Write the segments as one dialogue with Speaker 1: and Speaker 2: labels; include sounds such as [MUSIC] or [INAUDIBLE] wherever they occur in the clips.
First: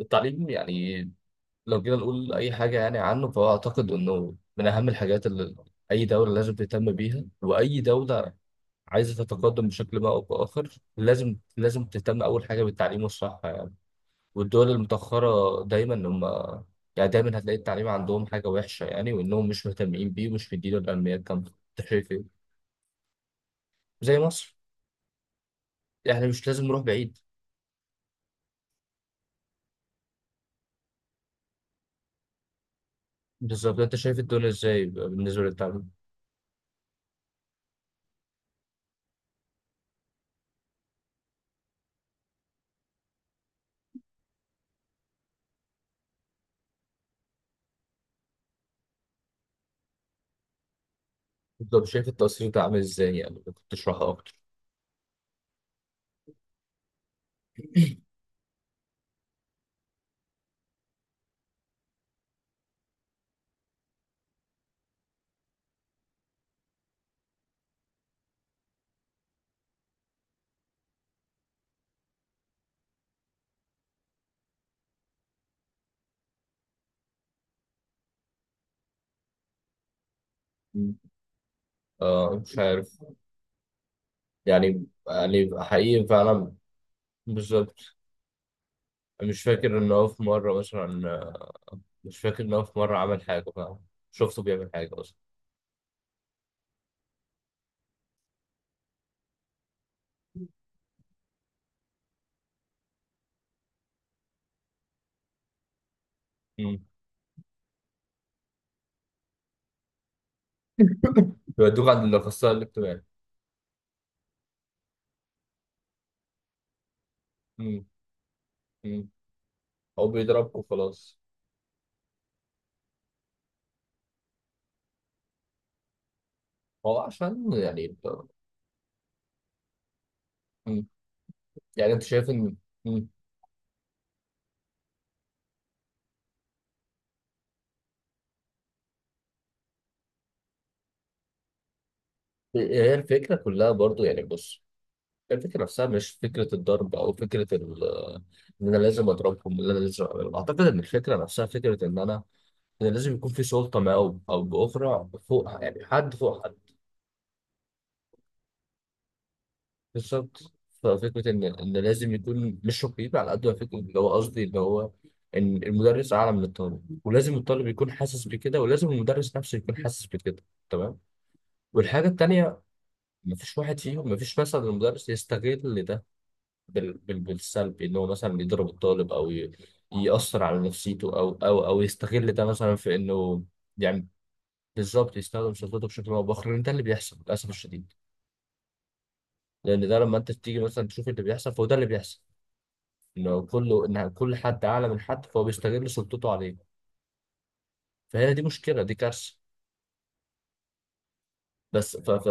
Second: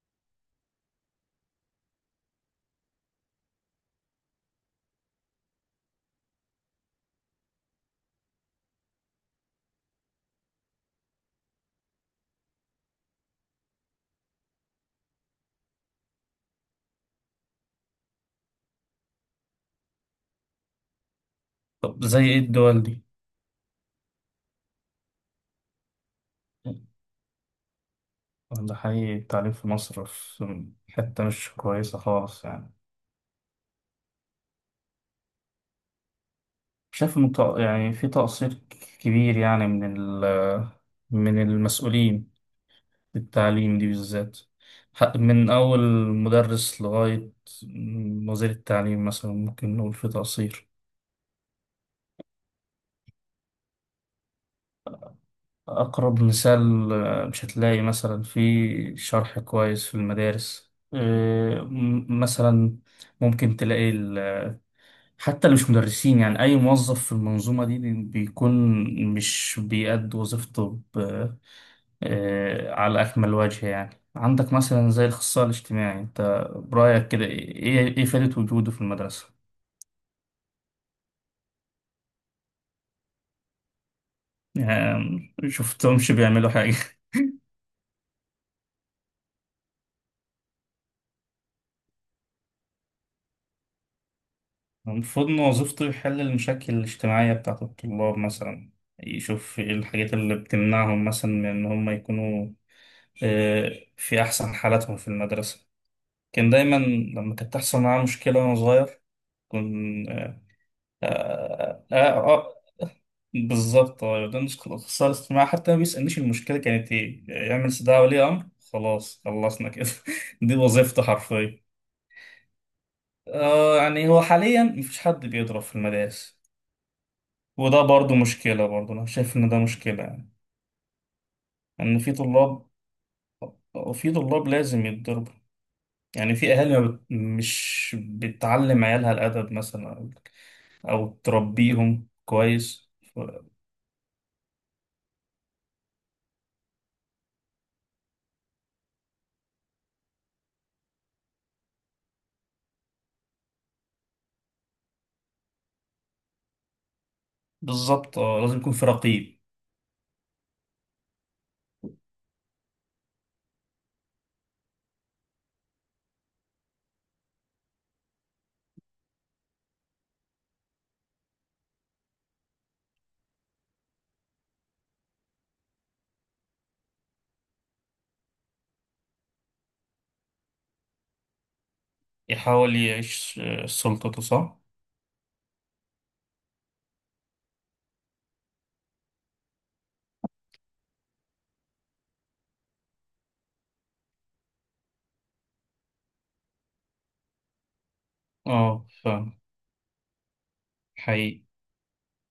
Speaker 1: التعليم، يعني لو جينا نقول أي حاجة يعني عنه، فهو أعتقد إنه من أهم الحاجات اللي أي دولة لازم تهتم بيها، وأي دولة عايزة تتقدم بشكل ما أو بآخر، لازم تهتم أول حاجة بالتعليم والصحة يعني. والدول المتأخرة دايما هم يعني دايما هتلاقي التعليم عندهم حاجة وحشة، يعني وإنهم مش مهتمين بيه، ومش مديله الأهمية الكاملة. أنت
Speaker 2: طب
Speaker 1: شايف
Speaker 2: زي
Speaker 1: إيه؟
Speaker 2: ايه الدول دي؟
Speaker 1: زي مصر، يعني مش لازم نروح بعيد.
Speaker 2: ده حقيقي التعليم في مصر في حتة مش كويسة خالص يعني.
Speaker 1: بالظبط، أنت شايف الدنيا إزاي بالنسبة للتعليم؟
Speaker 2: شايف إن يعني في تقصير كبير يعني من ال من المسؤولين في التعليم دي بالذات. من أول مدرس لغاية وزير التعليم مثلا ممكن نقول في تقصير.
Speaker 1: بالظبط، شايف التأثير ده عامل إزاي؟ يعني ممكن تشرحه أكتر؟
Speaker 2: أقرب مثال، مش هتلاقي مثلا في شرح كويس في المدارس، مثلا ممكن تلاقي حتى اللي مش مدرسين، يعني أي موظف في المنظومة دي بيكون مش بيأدي وظيفته على أكمل وجه. يعني عندك مثلا زي الأخصائي الاجتماعي، أنت برأيك كده إيه فائدة وجوده في المدرسة؟
Speaker 1: آه، مش عارف، يعني
Speaker 2: يعني
Speaker 1: يعني حقيقي
Speaker 2: شفتهمش بيعملوا
Speaker 1: فعلا.
Speaker 2: حاجة.
Speaker 1: بالظبط. مش فاكر ان هو في مرة مثلا، مش فاكر ان هو في مرة عمل حاجة فعلا، شفته بيعمل حاجة اصلا.
Speaker 2: المفروض إن وظيفته يحل المشاكل الاجتماعية بتاعت الطلاب مثلا، يشوف إيه الحاجات اللي بتمنعهم مثلا من إن هم يكونوا في أحسن حالاتهم في المدرسة. كان دايما
Speaker 1: مم.
Speaker 2: لما كانت تحصل معاه مشكلة وأنا صغير كنت. آه
Speaker 1: بيودوك
Speaker 2: آه
Speaker 1: عند الاخصائي
Speaker 2: آه،
Speaker 1: الاجتماعي.
Speaker 2: بالظبط، ده نسخة الاختصار الاجتماعي، حتى ما بيسألنيش المشكلة كانت إيه. يعمل
Speaker 1: مم.
Speaker 2: استدعاء ولي أمر.
Speaker 1: مم.
Speaker 2: خلاص خلصنا كده
Speaker 1: هو
Speaker 2: [LAUGHS]
Speaker 1: بيضربك
Speaker 2: دي وظيفته
Speaker 1: وخلاص.
Speaker 2: حرفيا. آه، يعني هو حاليا مفيش حد بيضرب في المدارس،
Speaker 1: هو عشان
Speaker 2: وده
Speaker 1: يعني انت.
Speaker 2: برضو مشكلة، برضو أنا شايف إن ده مشكلة يعني،
Speaker 1: مم. يعني
Speaker 2: إن
Speaker 1: انت شايف ان. مم.
Speaker 2: في طلاب لازم يتضربوا. يعني في أهالي ما بت... مش بتعلم عيالها الأدب مثلا، او تربيهم كويس.
Speaker 1: هي
Speaker 2: ف-
Speaker 1: الفكرة كلها برضو، يعني بص، الفكرة نفسها مش فكرة الضرب أو فكرة إن أنا لازم أضربهم، إن أنا لازم أعملهم، أعتقد إن الفكرة نفسها فكرة إن أنا، إن لازم يكون في سلطة ما أو بأخرى فوق، يعني حد فوق حد.
Speaker 2: بالظبط، اه، لازم يكون في رقيب.
Speaker 1: بالظبط. ففكرة إن لازم يكون مش رقيب على قد ما فكرة اللي هو، قصدي اللي هو إن المدرس أعلى من الطالب، ولازم الطالب يكون حاسس بكده، ولازم المدرس نفسه يكون حاسس بكده. تمام. والحاجة التانية، مفيش واحد فيهم، مفيش مثلا المدرس يستغل ده بالسلب، إن هو مثلا يضرب الطالب أو يأثر على نفسيته، أو أو يستغل ده مثلا
Speaker 2: يحاول
Speaker 1: في
Speaker 2: يعيش
Speaker 1: إنه. يعني
Speaker 2: سلطته، صح.
Speaker 1: بالظبط، يستخدم سلطته بشكل او باخر، لان ده اللي بيحصل للاسف الشديد. لان ده لما انت تيجي مثلا تشوف اللي بيحصل، فهو ده اللي بيحصل، انه كله، ان كل حد اعلى من حد فهو بيستغل سلطته عليه. فهنا دي مشكله،
Speaker 2: اه،
Speaker 1: دي كارثه.
Speaker 2: فاهم. حقيقي.
Speaker 1: بس ف ف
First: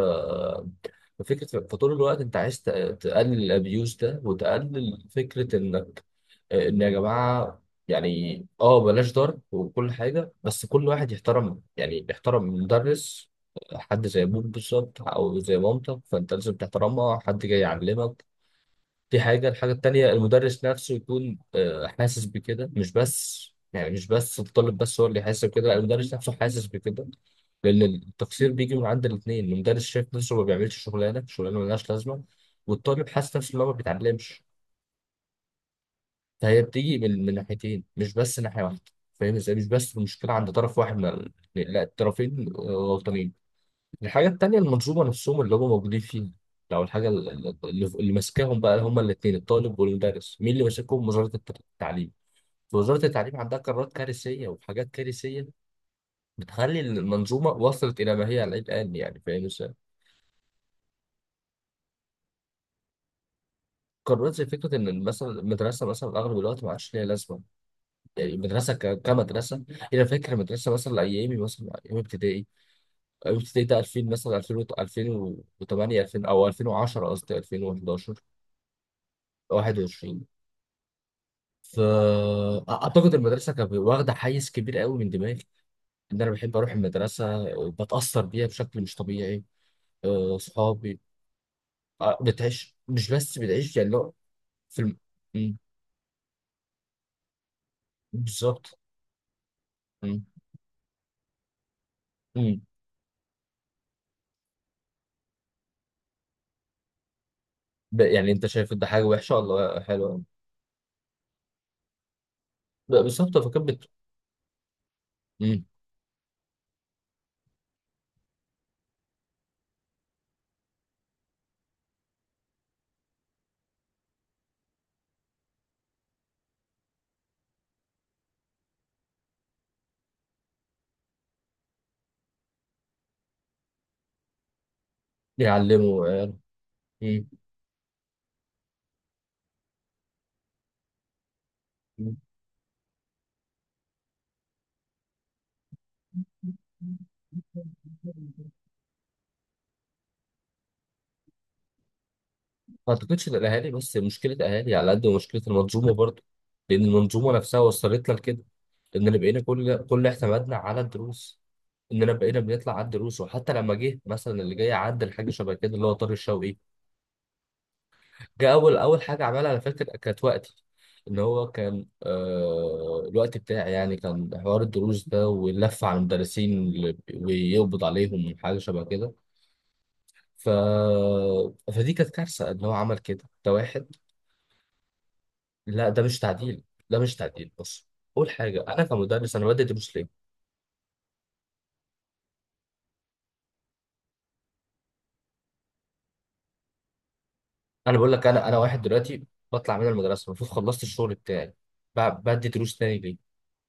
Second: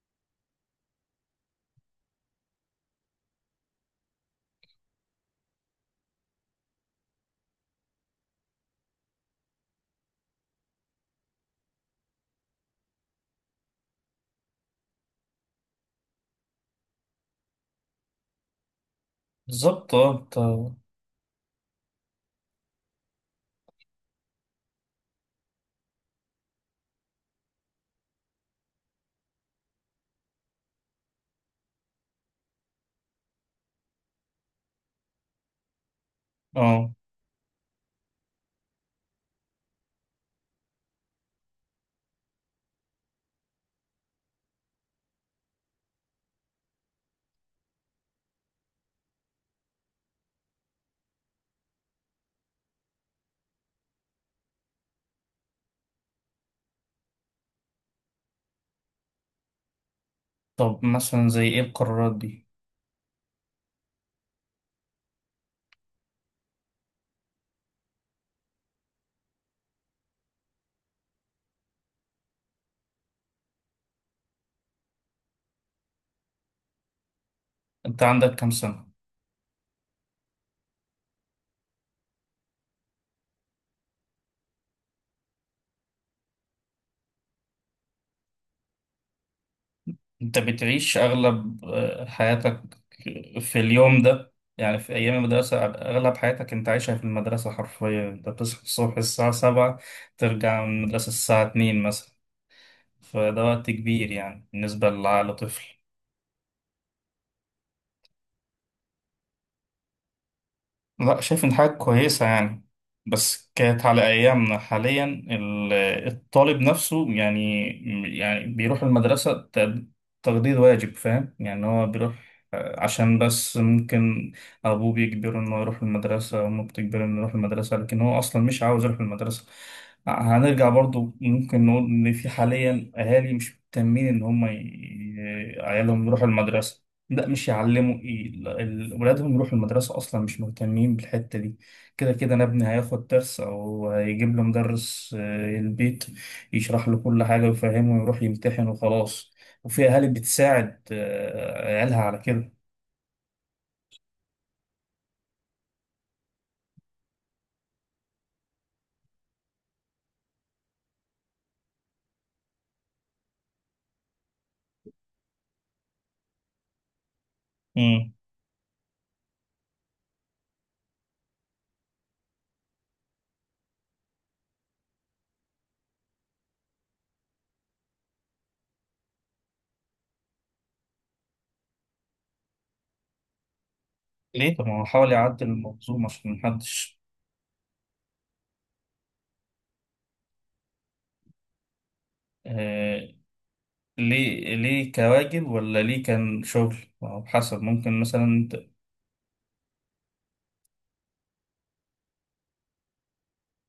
Speaker 1: ففكره، فطول الوقت انت عايز تقلل الابيوز ده، وتقلل فكره انك، ان يا جماعه يعني، بلاش ضرب وكل حاجه، بس كل واحد يحترم، يعني يحترم مدرس، حد زي ابوك بالظبط، او زي مامتك، فانت لازم تحترمها، حد جاي يعلمك. دي حاجه. الحاجه
Speaker 2: بالظبط،
Speaker 1: التانيه،
Speaker 2: اه، انت.
Speaker 1: المدرس نفسه يكون حاسس بكده، مش بس يعني، مش بس الطالب بس هو اللي يحس بكده، لا، المدرس نفسه حاسس بكده. لان التقصير بيجي من عند الاثنين، المدرس شايف نفسه ما بيعملش شغلانه، شغلانه ملهاش لازمه، والطالب حاسس نفسه ان هو ما بيتعلمش. فهي
Speaker 2: اه.
Speaker 1: بتيجي من ناحيتين، مش بس ناحية واحدة. فاهم ازاي؟ مش بس المشكلة عند طرف واحد من لا، الطرفين غلطانين. الحاجة التانية، المنظومة نفسهم اللي هم موجودين فيها، لو الحاجة اللي ماسكاهم بقى هما الاتنين، الطالب والمدرس، مين اللي ماسكهم؟ وزارة التعليم. وزارة التعليم عندها قرارات كارثية وحاجات كارثية بتخلي المنظومة وصلت إلى ما هي عليه الآن، يعني فاهم ازاي؟
Speaker 2: طب مثلا زي ايه القرارات دي؟
Speaker 1: قرارات زي فكرة إن مثلا المدرسة، مثلا أغلب الوقت ما عادش ليها لازمة. المدرسه كمدرسه، إيه، انا فاكر مدرسه مثلا ايامي، مثلا ايام ابتدائي، ايام ابتدائي ده 2000 مثلا، 2000، 2008، 2000 او 2010، قصدي
Speaker 2: انت
Speaker 1: 2011.
Speaker 2: عندك كام سنة؟
Speaker 1: 21. فاعتقد المدرسه كانت واخده حيز كبير قوي من دماغي، ان انا بحب اروح المدرسه، بتاثر بيها بشكل مش طبيعي،
Speaker 2: انت بتعيش
Speaker 1: صحابي،
Speaker 2: اغلب حياتك
Speaker 1: بتعيش، مش بس
Speaker 2: في
Speaker 1: بتعيش، يعني
Speaker 2: اليوم
Speaker 1: لو
Speaker 2: ده،
Speaker 1: في
Speaker 2: يعني في ايام
Speaker 1: مم،
Speaker 2: المدرسة اغلب حياتك انت عايشها في المدرسة حرفيا، انت بتصحى
Speaker 1: بالظبط،
Speaker 2: الصبح الساعة 7،
Speaker 1: مم،
Speaker 2: ترجع من المدرسة الساعة 2 مثلا،
Speaker 1: مم.
Speaker 2: فده وقت كبير يعني بالنسبة لعقل طفل.
Speaker 1: يعني انت شايف ده حاجه وحشه ولا حلوه؟
Speaker 2: لا، شايف إن حاجة كويسة يعني،
Speaker 1: بالظبط،
Speaker 2: بس
Speaker 1: فكانت
Speaker 2: كانت على أيامنا حاليا ال- الطالب نفسه يعني، يعني بيروح المدرسة تقضية واجب، فاهم يعني، هو بيروح عشان بس ممكن أبوه بيجبره إنه يروح المدرسة وأمه بتجبره إنه يروح المدرسة لكن هو أصلا مش عاوز يروح المدرسة. هنرجع برضو، ممكن نقول إن في حاليا أهالي مش مهتمين إن
Speaker 1: يعلموا
Speaker 2: عيالهم يروحوا
Speaker 1: عيال.
Speaker 2: المدرسة.
Speaker 1: مم.
Speaker 2: لا، مش يعلموا ايه ولادهم يروحوا المدرسة أصلا، مش مهتمين بالحتة دي. كده
Speaker 1: [LAUGHS]
Speaker 2: كده أنا ابني هياخد درس أو هيجيب له مدرس البيت، يشرح
Speaker 1: مم.
Speaker 2: له كل حاجة ويفهمه ويروح يمتحن وخلاص. وفي أهالي بتساعد عيالها على كده.
Speaker 1: ما اعتقدش ان الاهالي بس مشكله، اهالي على قد ما مشكله المنظومه برضه. لان المنظومه نفسها وصلت لنا لكده، اننا بقينا كل اعتمادنا على الدروس، اننا بقينا بنطلع على الدروس. وحتى لما جه مثلا اللي جاي عدل حاجه شبه كده، اللي هو طارق الشوقي،
Speaker 2: مم.
Speaker 1: جه اول حاجه عملها، انا فاكر كانت وقتي، ان هو كان آه الوقت بتاعي، يعني كان حوار الدروس ده واللف على المدرسين ويقبض عليهم وحاجه شبه كده. ف... فدي كانت كارثه ان هو عمل كده، ده واحد.
Speaker 2: ليه؟ طب ما هو حاول يعدل
Speaker 1: لا، ده
Speaker 2: المنظومة
Speaker 1: مش
Speaker 2: عشان
Speaker 1: تعديل، ده
Speaker 2: محدش.
Speaker 1: مش تعديل، بص، اول حاجه انا كمدرس، انا بدي دروس ليه؟
Speaker 2: آه، ليه كواجب ولا ليه كان شغل؟ ما هو حسب،
Speaker 1: انا
Speaker 2: ممكن
Speaker 1: بقول لك، انا
Speaker 2: مثلا
Speaker 1: انا واحد دلوقتي بطلع من المدرسه، المفروض خلصت الشغل بتاعي، بدي دروس تاني ليه؟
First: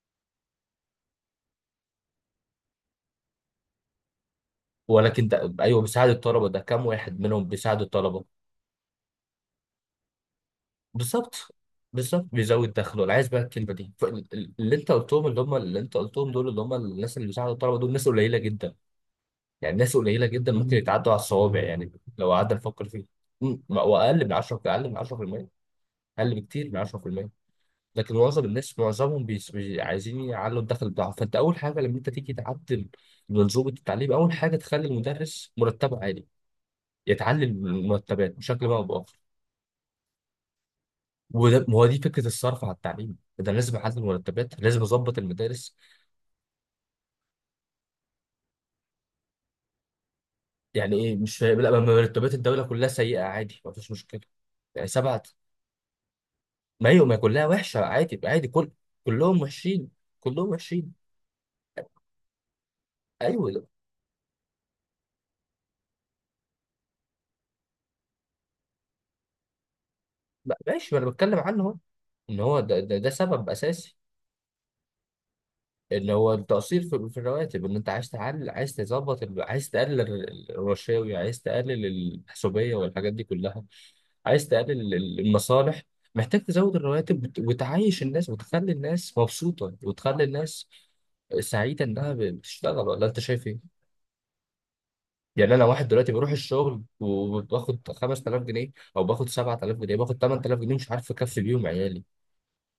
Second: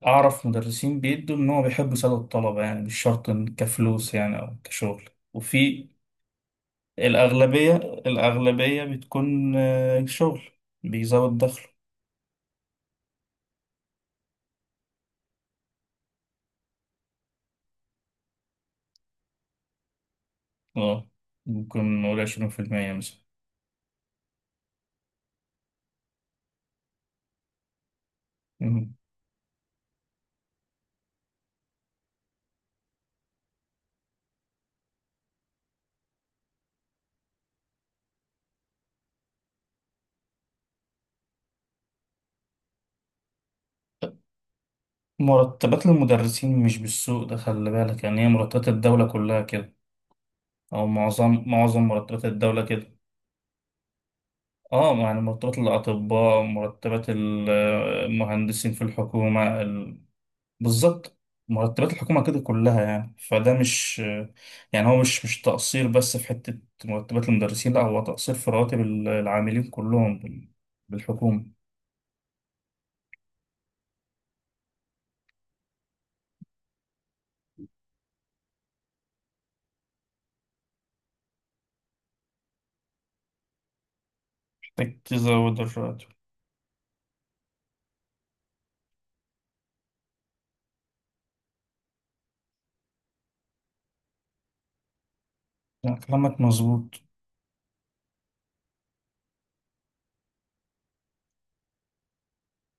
Speaker 2: أعرف مدرسين بيدوا إن هو بيحب يساعدوا الطلبة يعني، مش شرط إن كفلوس يعني أو كشغل،
Speaker 1: ولكن ده ايوه
Speaker 2: وفي
Speaker 1: بيساعد الطلبه، ده كام واحد منهم
Speaker 2: الأغلبية
Speaker 1: بيساعد الطلبه؟
Speaker 2: الأغلبية بتكون شغل، بيزود
Speaker 1: بالظبط.
Speaker 2: دخله.
Speaker 1: بالظبط، بيزود دخله، انا عايز بقى الكلمه دي، اللي انت قلتهم، اللي هم اللي انت قلتهم دول، اللي هم الناس اللي بيساعدوا الطلبه دول، ناس قليله جدا، يعني ناس قليله جدا ممكن
Speaker 2: اه،
Speaker 1: يتعدوا على الصوابع يعني.
Speaker 2: ممكن نقول
Speaker 1: لو
Speaker 2: عشرين
Speaker 1: قعدنا
Speaker 2: في
Speaker 1: نفكر
Speaker 2: المية
Speaker 1: فيه،
Speaker 2: مثلا.
Speaker 1: مم، واقل من 10، اقل من 10%، اقل بكتير من 10%. لكن معظم الناس،
Speaker 2: مم.
Speaker 1: معظمهم عايزين يعلوا الدخل بتاعهم. فانت اول حاجه لما انت تيجي تعدل منظومه التعليم، اول حاجه تخلي المدرس مرتبه عالي، يتعلل المرتبات بشكل ما او باخر. وده ما هو دي فكره الصرف على التعليم، ده أنا لازم اعدل المرتبات، لازم اظبط المدارس.
Speaker 2: مرتبات المدرسين مش بالسوق ده، خلي بالك، يعني هي مرتبات الدولة كلها كده، أو
Speaker 1: يعني ايه مش
Speaker 2: معظم
Speaker 1: فاهم؟ لا، ما
Speaker 2: معظم مرتبات
Speaker 1: مرتبات الدوله
Speaker 2: الدولة
Speaker 1: كلها
Speaker 2: كده.
Speaker 1: سيئه، عادي، ما فيش مشكله. يعني
Speaker 2: اه، يعني
Speaker 1: سبعة،
Speaker 2: مرتبات الأطباء،
Speaker 1: ما ايوه،
Speaker 2: مرتبات
Speaker 1: ما كلها وحشه عادي، عادي، كل،
Speaker 2: المهندسين في
Speaker 1: كلهم
Speaker 2: الحكومة.
Speaker 1: وحشين، كلهم وحشين.
Speaker 2: بالظبط، مرتبات الحكومة كده كلها، يعني
Speaker 1: ايوه،
Speaker 2: فده
Speaker 1: لا،
Speaker 2: مش، يعني هو مش تقصير بس في حتة مرتبات المدرسين، لا، هو تقصير في رواتب العاملين كلهم
Speaker 1: ما- ماشي، ما انا بتكلم
Speaker 2: بالحكومة.
Speaker 1: عنه اهو، ان هو ده سبب اساسي، ان هو التقصير في الرواتب، ان انت عايز تعلي، عايز تظبط عايز تقلل الرشاوي، عايز تقلل الحسوبيه والحاجات دي كلها، عايز تقلل
Speaker 2: محتاج تزود
Speaker 1: المصالح.
Speaker 2: الراتب.
Speaker 1: محتاج تزود الرواتب، وتعيش الناس، وتخلي الناس مبسوطه، وتخلي الناس سعيده انها بتشتغل، ولا انت شايف ايه؟ يعني انا واحد
Speaker 2: لا،
Speaker 1: دلوقتي بروح
Speaker 2: كلامك
Speaker 1: الشغل
Speaker 2: مظبوط.
Speaker 1: وباخد 5000 جنيه، او باخد 7000 جنيه، باخد 8000 جنيه، مش عارف اكفي بيهم عيالي،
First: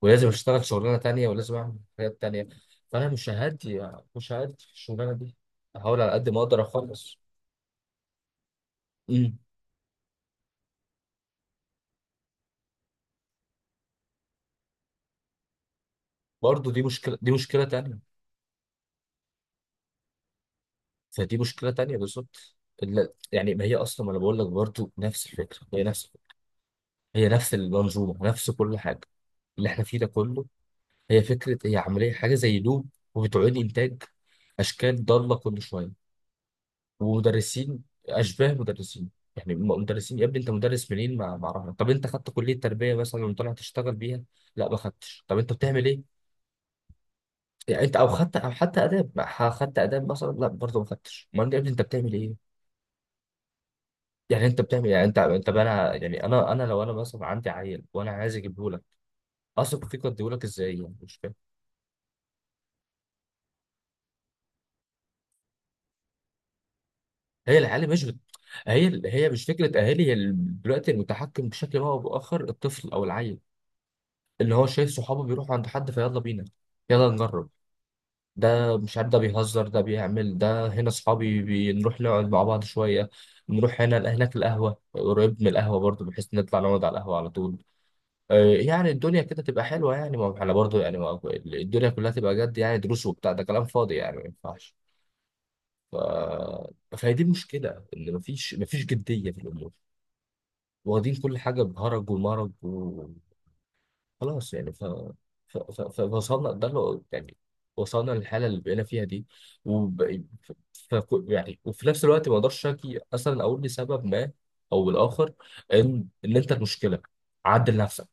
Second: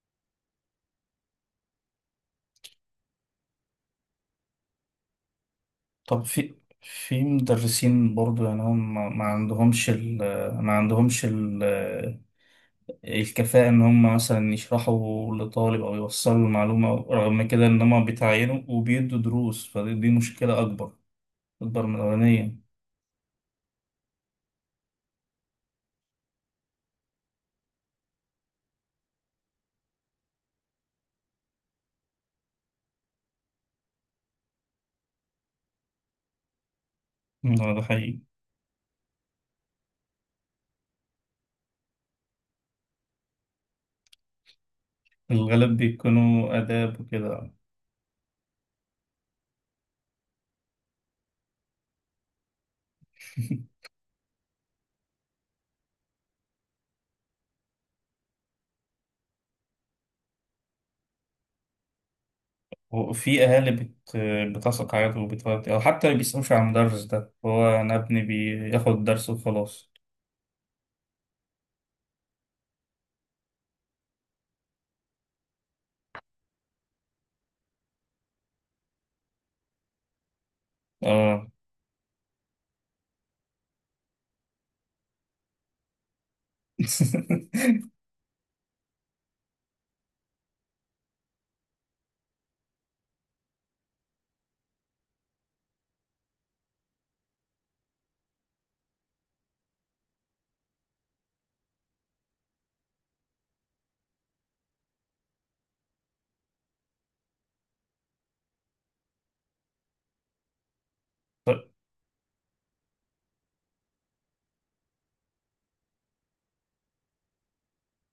Speaker 1: ولازم اشتغل شغلانه تانية، ولازم اعمل حاجات تانية. فانا مش هادي، مش هادي في الشغلانه دي، هحاول على
Speaker 2: طب
Speaker 1: قد ما
Speaker 2: في
Speaker 1: اقدر اخلص.
Speaker 2: في مدرسين برضو يعني هم ما
Speaker 1: امم
Speaker 2: عندهمش ال ما عندهمش ال الكفاءة إن هم مثلا يشرحوا لطالب أو يوصلوا
Speaker 1: برضه دي
Speaker 2: المعلومة،
Speaker 1: مشكله، دي
Speaker 2: رغم
Speaker 1: مشكله
Speaker 2: كده إن
Speaker 1: تانية،
Speaker 2: هم بيتعينوا وبيدوا دروس، فدي مشكلة أكبر،
Speaker 1: فدي مشكله
Speaker 2: أكبر من
Speaker 1: تانية بالظبط.
Speaker 2: الأولانية.
Speaker 1: يعني ما هي اصلا، ما انا بقول لك برضه نفس الفكره، هي نفس الفكرة. هي نفس المنظومه، نفس كل حاجه اللي احنا فيه ده كله. هي فكره، هي عمليه، حاجه زي لوب، وبتعيد انتاج اشكال ضاله كل شويه،
Speaker 2: لا، ده
Speaker 1: ومدرسين
Speaker 2: حقيقي.
Speaker 1: اشباه مدرسين. يعني مدرسين، يا ابني انت مدرس منين؟ ما اعرفها، طب انت خدت كليه تربيه مثلا وطلع تشتغل بيها؟ لا، ما خدتش. طب انت
Speaker 2: الغالب
Speaker 1: بتعمل ايه؟
Speaker 2: بيكونوا آداب وكده
Speaker 1: يعني انت او خدت، او حتى اداب، ما ح- خدت اداب مثلا؟ لا، برضه ما خدتش. امال يا ابني انت بتعمل ايه؟
Speaker 2: [LAUGHS]
Speaker 1: يعني انت بتعمل، يعني انت بقى انا، يعني انا لو انا مثلا عندي عيل وانا عايز اجيبه لك، اثق فيك واديه لك ازاي؟ يعني مش فاهم.
Speaker 2: وفي أهالي بتثق عادي وبتودي، أو حتى ما بيسألوش على المدرس ده،
Speaker 1: هي
Speaker 2: هو
Speaker 1: العيال
Speaker 2: أنا
Speaker 1: مش بت...
Speaker 2: ابني
Speaker 1: هي
Speaker 2: بياخد
Speaker 1: هي
Speaker 2: درس
Speaker 1: مش فكره
Speaker 2: وخلاص.
Speaker 1: اهالي، هي دلوقتي المتحكم بشكل ما او باخر الطفل او العيل، اللي هو شايف صحابه بيروحوا عند حد، فيلا بينا، يلا نجرب، ده مش عارف، ده بيهزر، ده بيعمل، ده هنا صحابي،
Speaker 2: آه
Speaker 1: بنروح نقعد مع بعض شوية، نروح هنا، هناك القهوة، قريب من القهوة برضو، بحيث نطلع نقعد على القهوة على طول.
Speaker 2: [LAUGHS]
Speaker 1: يعني الدنيا كده تبقى حلوة يعني، ما احنا برضو يعني، ما الدنيا كلها تبقى جد؟ يعني دروس وبتاع، ده كلام فاضي، يعني ما ينفعش. ف... فهي دي المشكلة، إن مفيش، جدية في الأمور، واخدين كل حاجة بهرج ومرج، خلاص يعني. فوصلنا ده اللي يعني، وصلنا للحاله اللي بقينا فيها دي. وب... ف... يعني وفي نفس الوقت ما اقدرش اشكي اصلا، اقول لسبب ما او الاخر ان ان انت المشكله، عدل نفسك،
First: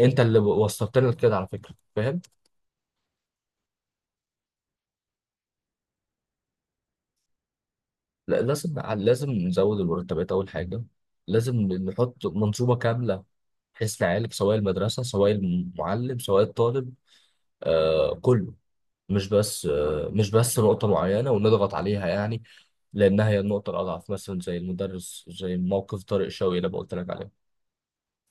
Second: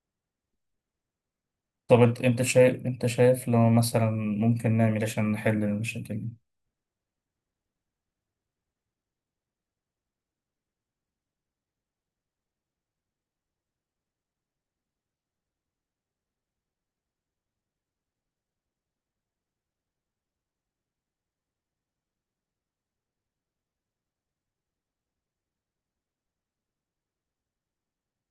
Speaker 1: انت اللي وصلتنا لكده على فكره،
Speaker 2: طب
Speaker 1: فاهم؟
Speaker 2: أنت شايف لو مثلا ممكن نعمل إيه عشان نحل المشاكل؟
Speaker 1: لا، لازم نزود المرتبات اول حاجه، لازم نحط منظومه كامله بحيث نعالج سواء المدرسه، سواء المعلم، سواء الطالب، كله. مش بس مش بس نقطة معينة ونضغط عليها يعني، لأنها هي النقطة الأضعف، مثلا زي المدرس، زي موقف طارق شوقي اللي أنا قلت لك عليه.